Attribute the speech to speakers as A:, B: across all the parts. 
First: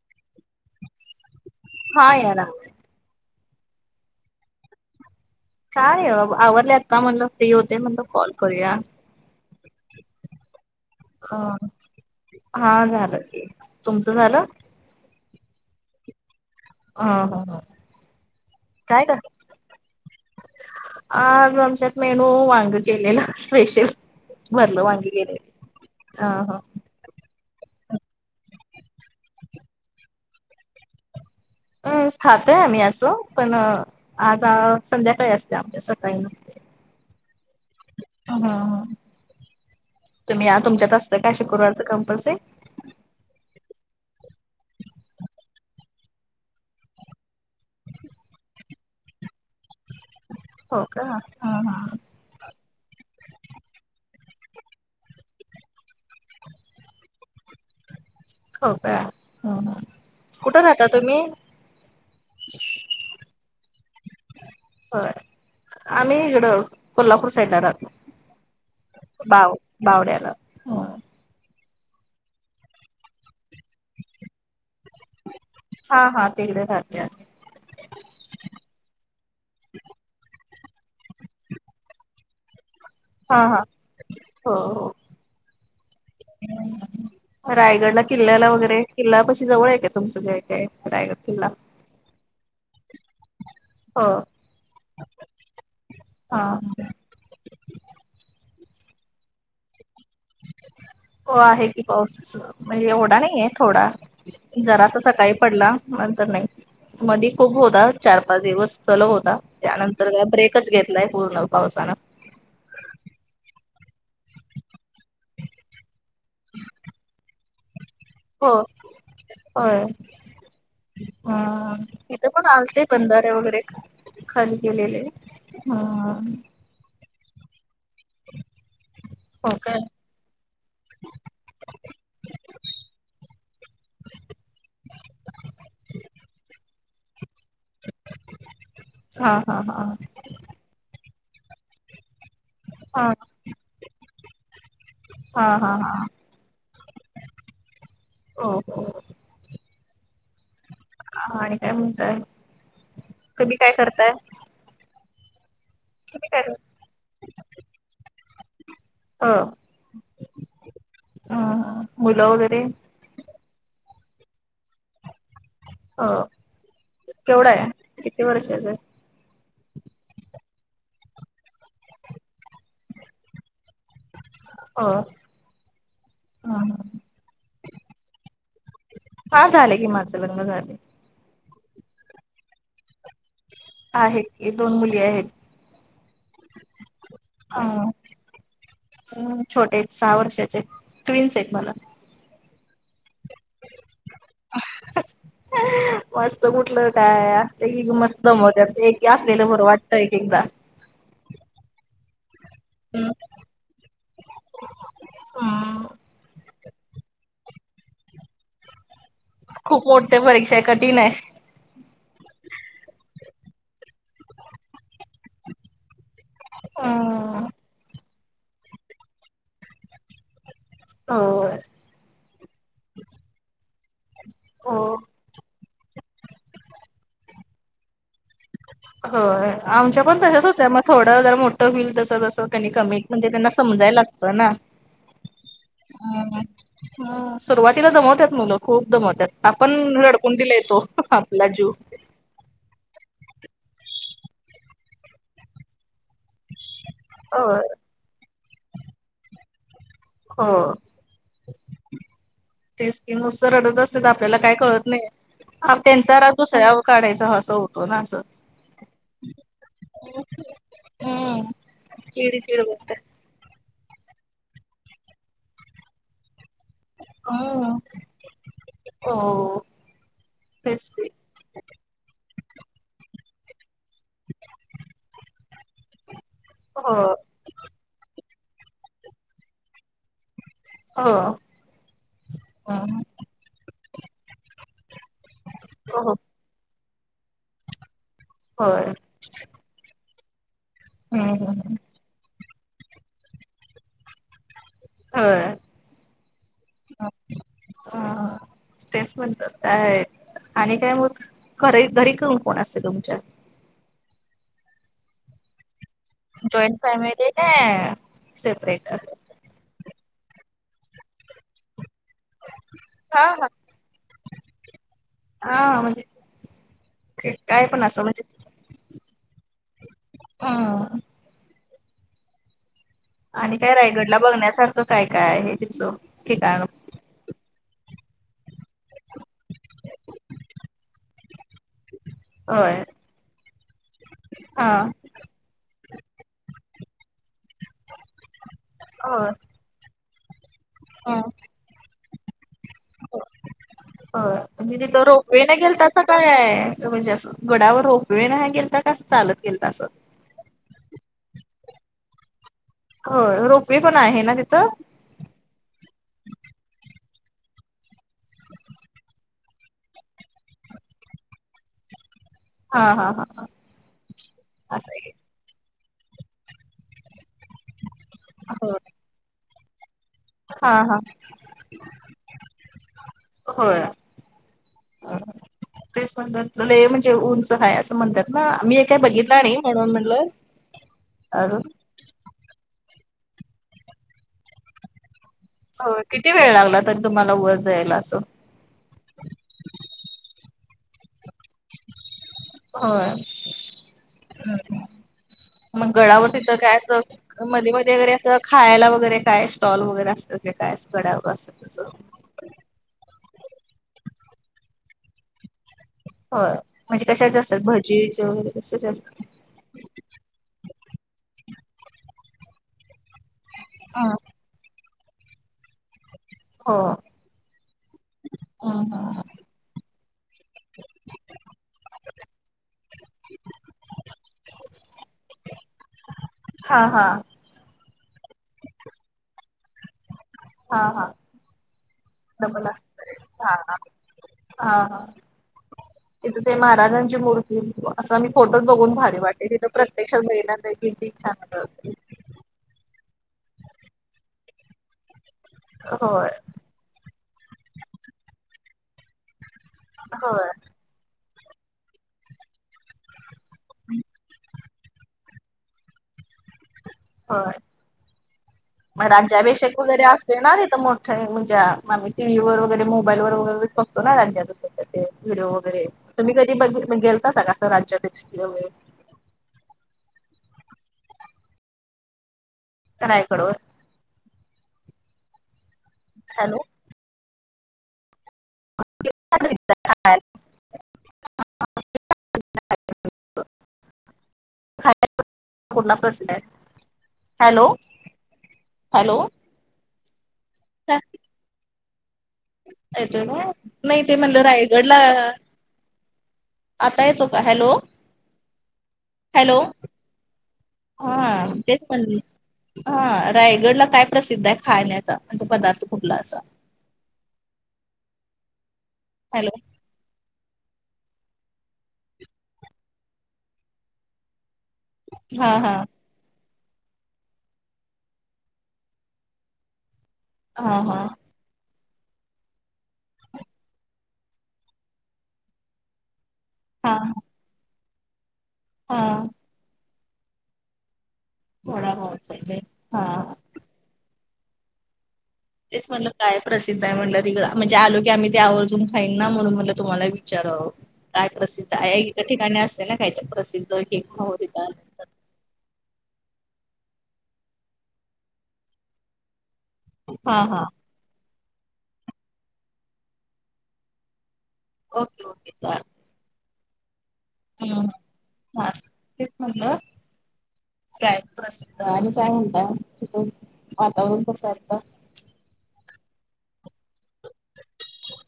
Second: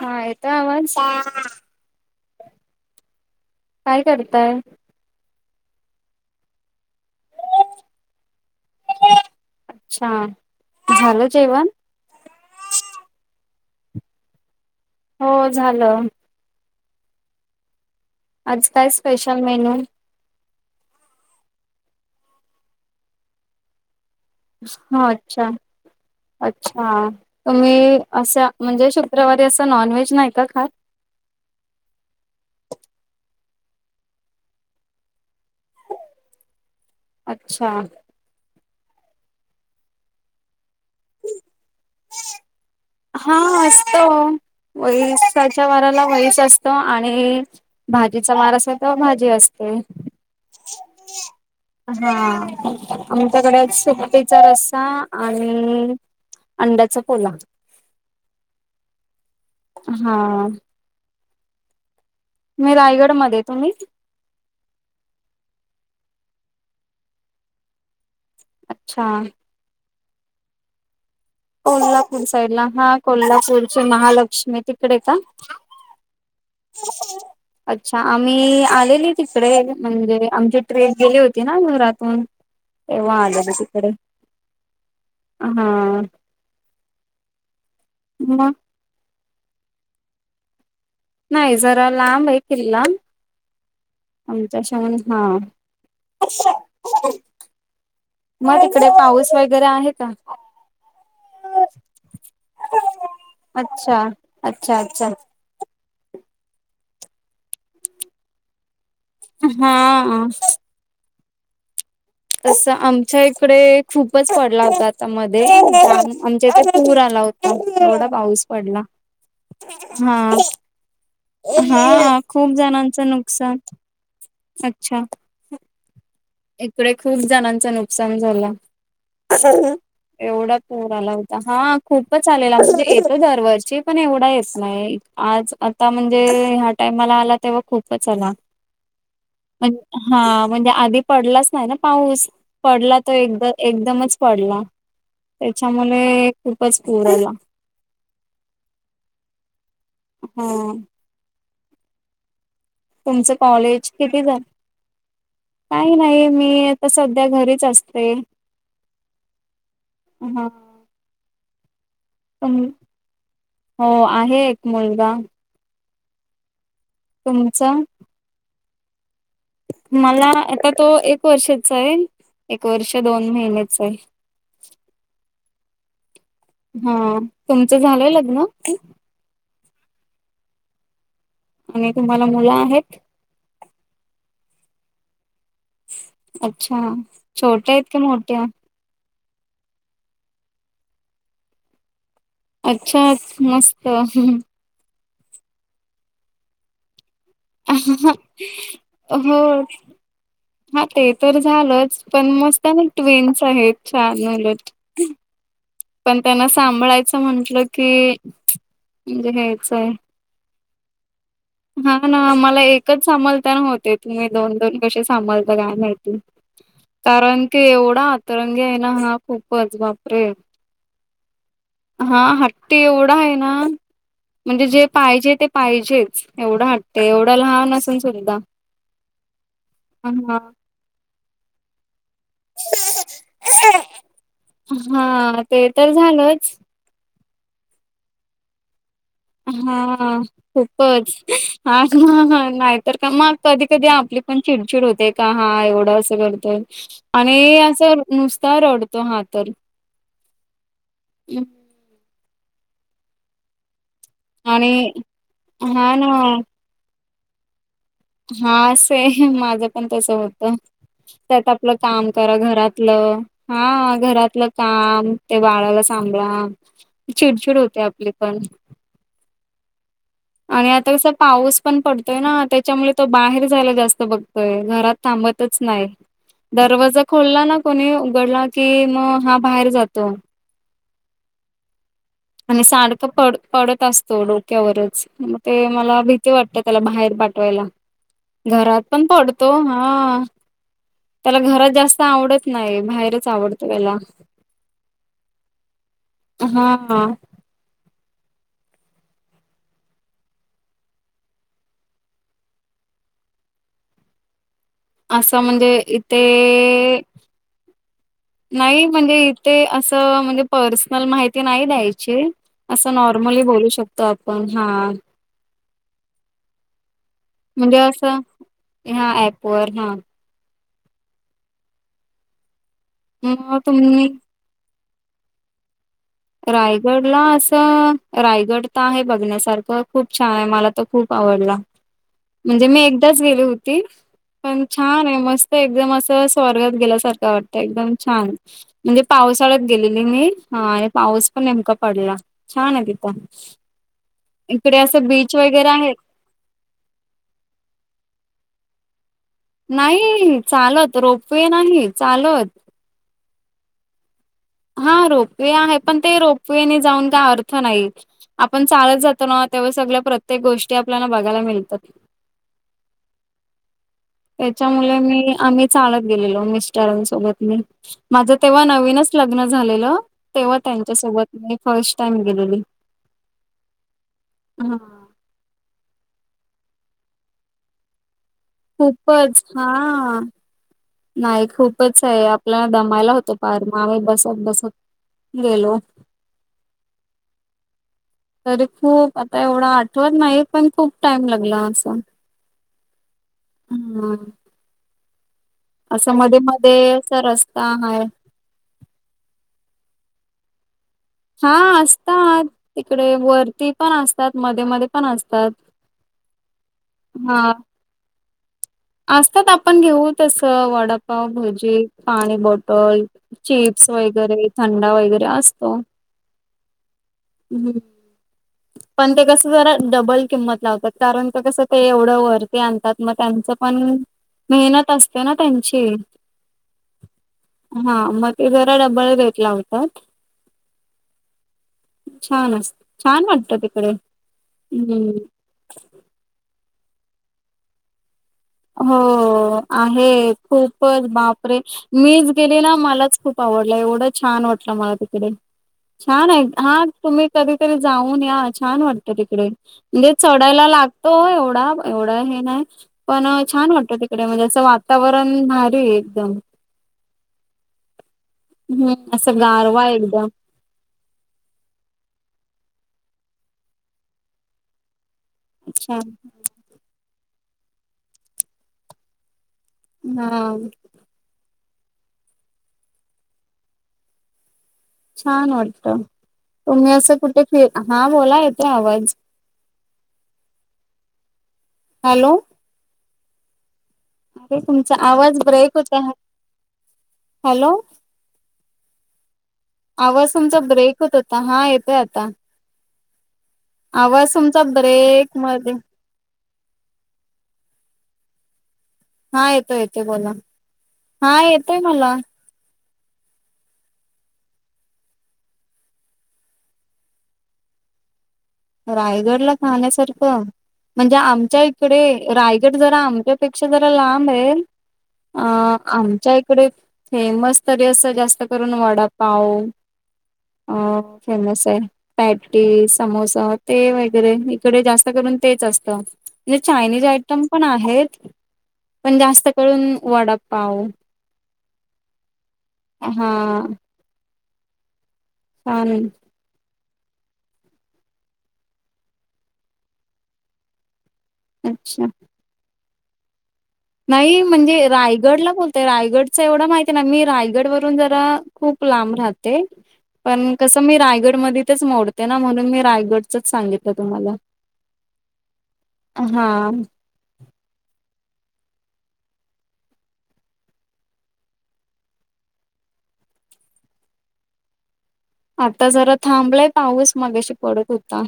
A: हा येत आवाज
B: हा यारा
A: काय करताय
B: काय आहे बा आवरले आता म्हणलं फ्री होते म्हणलं कॉल करूया
A: अच्छा झालं
B: अ
A: जेवण
B: हा झालं की तुमचं झालं
A: हो झालं
B: ह हा हा
A: अज काय स्पेशल मेन्यू
B: आज आमच्यात मेनू वांगू गेलेला स्पेशल वरल वांगी गेले
A: अच्छा
B: ह हा
A: हा तुम्ही अशा म्हणजे शुक्रवारी असं नॉनव्हेज नाही का खात
B: अ खातोय आम्ही असो पण आज संध्याकाळी असतो अभ्यास काही नसते
A: अच्छा
B: ह तुम्ही या तुमच्यात असता का शुकुरवारचं कंपल्सरी
A: हा असतो वैसाच्या वाराला वईस असतो आणि भाजीचा वार अस आहे तर भाजी असते
B: हो का हा
A: हा आमच्याकडे सुटीचा रस्सा आणि अंड्याचा पोला हा
B: कुठे राहता तुम्ही
A: मी रायगड मध्ये तुम्ही
B: हो आम्ही इकडं कोल्हापूर साईड ला राहलो
A: अच्छा
B: बाव बावड्याला
A: कोल्हापूर साईड ला हा कोल्हापूरची महालक्ष्मी तिकडे का
B: हा हा तेगढ राहात
A: अच्छा आम्ही आलेली तिकडे म्हणजे आमची ट्रेन गेली होती ना नरात प एव आल्याार
B: हा
A: तिकडे
B: हो हो
A: हा
B: रायगडला किल्ल्याला
A: मग
B: वगैरे किल्ला पशी जवळ आहे काय तुमचं काय काय रायगड किल्ला
A: नाही जरा लांब येऐतील लांब
B: हो
A: आमच्या श म्हण
B: हा
A: हा मग तिकडे पाऊस वगैरे आहे का
B: हो आहे की पाऊस म्हणजे एओढा नाहीये थोडा
A: अच्छा अच्छा अच्ा
B: जरासा सकाळी पडला नंतर नाही मधी खूप होता चार पाच दिवस सलो होता त्यानंतर का
A: हा
B: ब्रेकच घेतलाय पूर्ण पावसानं
A: तस आमच्या इकडे खूपच पडला होता आता मध्ये आमच्या इथ पूर आला होता थोडा पाऊस
B: हो
A: पडला हा
B: हम
A: हा
B: तथं पण
A: खूप
B: आजते
A: जणांचं
B: बंधारे
A: नुकसान
B: वगैरे खाली
A: अच्छा
B: केेलेले ह
A: इकडे खूप जणांच नुकसान झाला
B: हो काय
A: एवढा पूर आला होता हा खूपच आलेलाणजे येत दरवर्षी पण एवढा येत नाही आज आता म्हणजे ह्या टाइम मला आला तेव्हा खूपच आला
B: हा हा
A: हा म्हणजे आधी पडलाच नाही ना पाऊस पडला
B: हा
A: तो एक एकदमच पडला
B: हा हा हा
A: त्याच्यामुळे खूपच पूर आला
B: हो
A: हां
B: हा आणि काय म्हणतय
A: तुमचं कॉलेज किती झालं काही नाही
B: तुम्ही काय
A: मी
B: कर
A: आता सध्या घरीच असते हा.
B: अ मुलं वगैरे
A: हो आहे एक मुलगा
B: अ केवढा आहे
A: तुमचा
B: किती वर्ष आहेच
A: मला आता तो एक वर्षाचा आहे एक वर्ष दोन महिन्याच आहे
B: ह
A: हा तुमचं झालंय लग्न
B: काय झालेय किमाचं लग्न झाले
A: आणि तुम्हाला मुलं आहेत
B: आहेत दोन मुली आहेत
A: अच्छा छोटे इतक मोटे
B: हम् छोटे आहेत सहा वर्षाचे क्विन्स आहेत मला
A: अच्छा मस्त
B: मस्त कुठलं काय मस्त दमत एक
A: हो
B: असलेलं बरं वाटत एक एकदा
A: हा ते तर झालंच पण मस्त ना ट्वेनस आहेत छान मुलट
B: हा
A: पण त्यांना सांभाळायचं म्हंटलं की म्हणजे हेच
B: खूप
A: आहे
B: मोठ्या परीक्षा कठीण आहे
A: हा ना मला एकच सांभाळता नव्हते तुम्ही दोन दोन कसे सांभालता काय माहितील कारण की एवढा आतरंगी आहे ना हा खूपच वापरे
B: हो
A: हा हट्ट एवढा आहे ना म्हणजे जे
B: हो
A: पाहिजे ते पाहिजेच एवढं हटते एवढं लहान अस
B: हो आमच्या पण
A: हा.
B: तशच होत्या मग थोडं जर मोठं होल तस तसं कमीत म्हणजे त्यांना समजायला लागत ना
A: हा ते तर
B: ह
A: झालंच
B: सुरुवातीला जमवतत मुलं खूप दमवतात आपण
A: हा.
B: लडकून दिला येतो आपला जीव
A: ह ह नाहीतर का मग कधी कधी आपली पण चिडचिड होते का हा एवढं असं करत आणि
B: होय
A: असं नुसता रडतो हा तर
B: हो ते स्कीम नुार अडत आपल्याला काय कळत
A: आणि
B: नाही
A: हा ना
B: त्यांचा रा दुसऱ्या काढायचा ह असं होतो ना असं.
A: हा असं आहे माझं पण तस होतं त्यात
B: हम्म
A: आपलं काम
B: चिड
A: करा
B: चिड होत्या
A: घरातलं हा घरातलं काम ते बाळाला सांभाळा चिडचिड
B: हम्म
A: होते आपले पण
B: हो
A: आणि
B: तेच
A: आता
B: की
A: कसं पाऊस पण पडतोय ना त्याच्यामुळे तो बाहेर जायला जास्त बघतोय घरात थांबतच नाही
B: हो
A: दरवाजा खोलला ना कोणी उघडला की मग हा बाहेर जातो
B: हा
A: आणि सारखं पड पडत असतो डोक्यावरच मग ते मला
B: हो
A: भीती वाटतात त्याला बाहेर पाठवायला घरात
B: होय
A: पण पडतो हा
B: हम्म
A: त्याला घरात
B: हम्म
A: जास्त आवडत नाही बाहेरच आवडत त्याला
B: होय
A: हा
B: ह तेच म्हणतात काय आणि काय मग घरी घरी काऊन कोण असते तुमच्या
A: असं म्हणजे
B: जॉंट फॅमली ना सपरेट अस
A: ते असं म्हणजे पर्सनल माहिती नाही द्यायची असं
B: हा
A: नॉर्मली
B: हा
A: बोलू शकतो आपण हा
B: हा म्हणजे काय
A: म्हणजे
B: पण
A: असं ह्या ऍप वर हा
B: ह आणि
A: मग
B: काय
A: तुम्ही
B: रायगडला बघण्यासारखं काय काय आहे तिथलं ठिकाण
A: रायगड डला असं रायगड तर आहे बघण्यासारखं खूप छान आहे मला तर खूप आवडला. म्हणजे मी
B: होय
A: एकदाच गेली होती पण
B: हा
A: छान आहे मस्त एकदम अस स्वर्गात गेल्यासारखं वाटतं एकदम छान म्हणजे
B: होय
A: पावसाळ्यात... गेलेली मी ह आणि
B: ह
A: पाऊस पण नेमका पडला. छान आहे तिथ इकडे असं बीच वगैरे आहे.
B: कायय म्हणजे असं गडावर रोपवे नं गेलता कीं असं चालत. गेलता असं
A: नाही चालत रोपवे नाही चालत.
B: हो रोपवे पण आहे ना तिथं.
A: हा रोपवे आहे पण ते रोपवेने जाऊन काय अर्थ नाही. आपण चालत जातो ना तेव्हा सगळ्या प्रत्येक गोष्टी आपल्याला बघायला मिळतात.
B: हा हा हा हा असं
A: त्याच्यामुळे
B: आहे
A: मी आम.. चालत गेलेलो मिस्टरांसोबत मी माझं तेव्हा
B: होय
A: नवीनच लग्न झालेलं. तेव्हा
B: हा हा
A: त्यांच्यासोबत मी फर्स्ट टाइम गेलेली
B: होय
A: ह.
B: तेच म्हनत्यात, लई म्हणजे उंच हाय असं म्हनत्यात. ना मी काय बघितलं
A: खूपच
B: नाही
A: हा
B: म्हणून
A: नाही
B: म्हटलं..
A: खूपच आहे आपल्याला दमायला होतो पार मग आम्ही बसत बसत गेलो.
B: हो किती वेळ लागला तरी तुम्हाला वर जायला असं.
A: तरी खूप आता एवढं आठवत नाही पण खूप टाइम लागला असं.
B: होय.
A: ह
B: मग
A: असं
B: गडावर
A: मध्ये
B: तिथं काय
A: मध्ये
B: असं
A: असा रस्ता
B: मध्ये मध्ये
A: आहे
B: वगैरे असं. खायला वगैरे काय स्टॉल वगैरे असतात काय गड्यावर असत तस.
A: तात तिकडे वरती पण असतात मध्ये मध्ये पण असतात.
B: हो म्हणजे कशाचे
A: हा.
B: असतात भजी, शेव, वैगरे असेच.
A: असतात आपण घेऊ तसं वडापाव भजी पाणी बॉटल.. चिप्स
B: हं
A: वगैरे थंडा वगैरे असतो.
B: हो.
A: हम्म पण ते कसं जरा डबल किंमत लावतात कारण कसं ते एवढं वरती आणतात. मग त्यांचं पण मेहनत असते ना त्यांची..
B: हा हा.
A: हा मग ते जरा डब्बल रेट लावतात.
B: हा हा,
A: छान
B: डब्ब्ल
A: अस
B: असत.
A: छान
B: हा
A: वाटतं तिकडे
B: ह
A: हम्म.
B: इथ ते महाराजांची मूर्ती असं मी फोटोच बघून
A: हो
B: भारी वाटते तिथं प्रत्येक्षात
A: आहे
B: मेहनत हाय किती छान
A: गेलेला मलाच खूप आवडलं एवढं छान वाटलं मला तिकडे
B: होय
A: छान आहे. हा तुम्ही कधीतरी जाऊन या छान वाटतं तिकडे म्हणजे
B: होय
A: चढायला लाग तो एवढा एवढा हे नाही पण छान वाटत तिकडे म्हणजे असं वातावरण रण भारी हाय एकदम.
B: होय
A: हम्म
B: मग
A: असं
B: राज्याभिषेक
A: गारवा
B: वगैरे
A: एकदम
B: असते ना तिथं मग. म्हणजे आम्ही टी व्ही वगैरे मोबाईल वगैरे बघतो ना राज्यात. ते व्हिडिओ वगैरे
A: अच्छा
B: तुम्ही कधी ब गेलता का कसं राज्याभिषेक ला वैगरे...
A: [unintelligible]
B: [unintelligible]
A: छान वाटत.
B: हॅलो.
A: तुम्ही असं कुठे फि हा बोला... ला आवाज हॅलो.
B: रिकामा ऑडिओ
A: रिकामा ऑडिओ अरे तुमचा आवाज ब्रेक
B: कुठला
A: होतय.
B: प्रसिद्ध आहे
A: हॅलो.
B: हॅलो.
A: आवाज तुमचा ब्रेक होत होता हा येतोय आता
B: ेतो ना नाही ते
A: आवाज
B: म्हणलं
A: तुमचा
B: रायगड ला
A: ब्रेक मध्ये
B: आता येतो का हॅलो
A: हा
B: हॅलो
A: येतो येते बोला
B: हा
A: येतोय
B: बस
A: मला
B: म्हणली हा रायगडला काय प्रसिद्ध आहे खाण्याचा म्हण तो पदार्थ कुठला असा
A: रायगड
B: हॅलो
A: ला खाण्यासारखं म्हणजे आमच्या इकडे रायगड जरा आमच्यापेक्षा जरा लांब आहे अ
B: हा हा
A: आमच्या इकडे फेमस तरी अस जास्त करून वडापाव
B: हा
A: अ
B: हा
A: फेमस आहे पॅटी समोसा वरे इडे जात असत
B: हा
A: म्हण पण आहेत
B: हा
A: पण जास्त करून वड पाव
B: थोडा बहत ले हा तेच
A: छान
B: म्हणलं काय प्रसिद्ध आहे म्हटलं तििकडं म्हणजे आलो की आम्ही ते आवजून खाईन ना म्हणून म्हटलं तुम्हाला विचारावं काय प्रसिद्ध आहे
A: अच्छा
B: एक ठिकाणी असते ना काही तर प्रसिद्ध खाऊ
A: नाही
B: तिथं
A: म्हणजे
B: आल्यानंतर
A: रायगडला बोलत ते रायगडच एवढं माहती आहे ना मी रायगड वरून जरा खूप लांब राहत
B: हा
A: पण
B: हा
A: कस मी रायगड म तेच मोडते ना म्हणून मी रायगडचच सांगितलं तुम्हाला
B: ओके ओके चालेल
A: हा
B: हम ह तेस म्हणलं काय प्रसिद्ध आणि काय म्हणत तिथ वातावरण कसत
A: आता जरा थांबलाय पाहस मग्याशी पडत होता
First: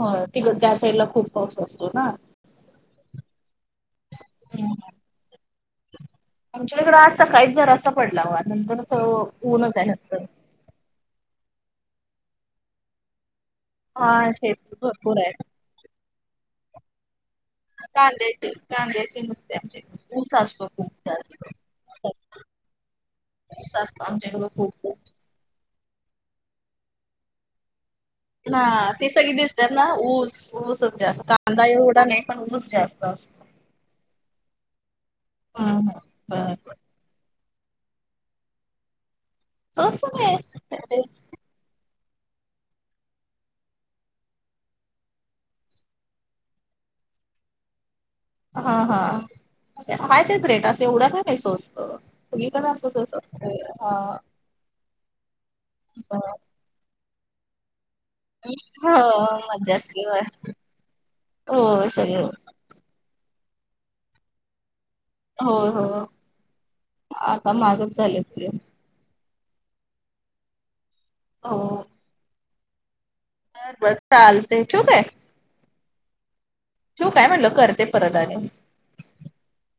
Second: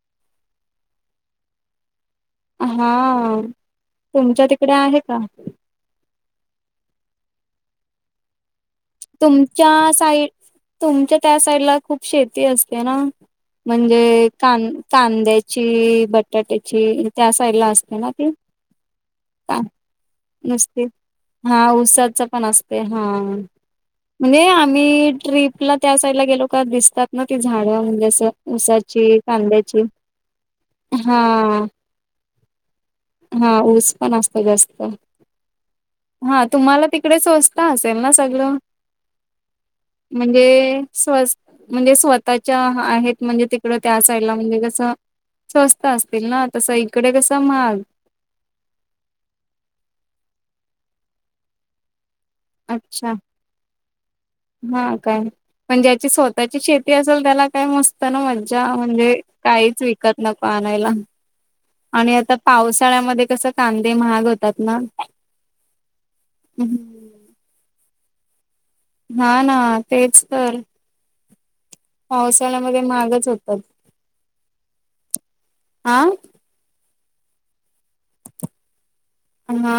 B: हो तिकड त्या साईडला खूप पाऊस असतो ना
A: हा तुमच्या
B: हम्म
A: तिकडे आहे का
B: आमच्या इकडं आज सकाळीच जरा अस पडला हो नंतर असं ऊनच आहे
A: तुमच्या
B: नंतर.
A: साईड तुमच्या त्या साईड ला खूप शेती असते ना म्हणजे
B: हा
A: क
B: शेती भरपूर आहे
A: कांद्याची बटाट्याची त्या साइडला
B: कांद्याचे कांद्याचे नुसते आमचे ऊस असव
A: नसते
B: खूप जास्त
A: हा उसाच पण असते हा.
B: ऊस असतो आमच्या
A: म्हणजे
B: इकडं खूप
A: आम्ही ट्रीपला त्या साईडला गेलो का दिसतात ना ती झाडं म्हणजे असं
B: ह ती
A: ऊसाची
B: सग दिसतात
A: कांद्याची
B: ना ऊस ऊसच
A: हा
B: जास्त कांदा एवढा नाही पण ऊस जास्त असतो.
A: हा ऊस पण असतो जास्त
B: हा
A: हा
B: बर
A: तुम्हाला तिकडेचत असेल ना सगळ
B: तसं नाही
A: म्हणजे स्वस् म्हणजे स्वतःच्या आहेत म्हणजे तिकड त्या साईडला म्हणजे कसं स्वस्त असतील ना तस इकडे कसा महाग
B: हा हा आहेय तेच रेट असं एवढं का काही सवस्त
A: अच्छा हा काय पण ज्याची स्वतःची श त असेल त्याला काय मस्त ना मज्जा म्हणजे
B: हो
A: काहीच
B: मज्जाच की
A: विकत
B: होय
A: नको आणायला
B: होय
A: आणि
B: सगळं
A: आता पावसाळ्यामध्ये कस कांदे महाग होतात ना
B: हो हो आता मागच झाले ते
A: ह ना तेच तर
B: अ
A: पावसाळ्यामध्ये महागच होत
B: बर बस चालते ू काय
A: आं
B: तू काय म्हणल करते परत आ
A: ह हा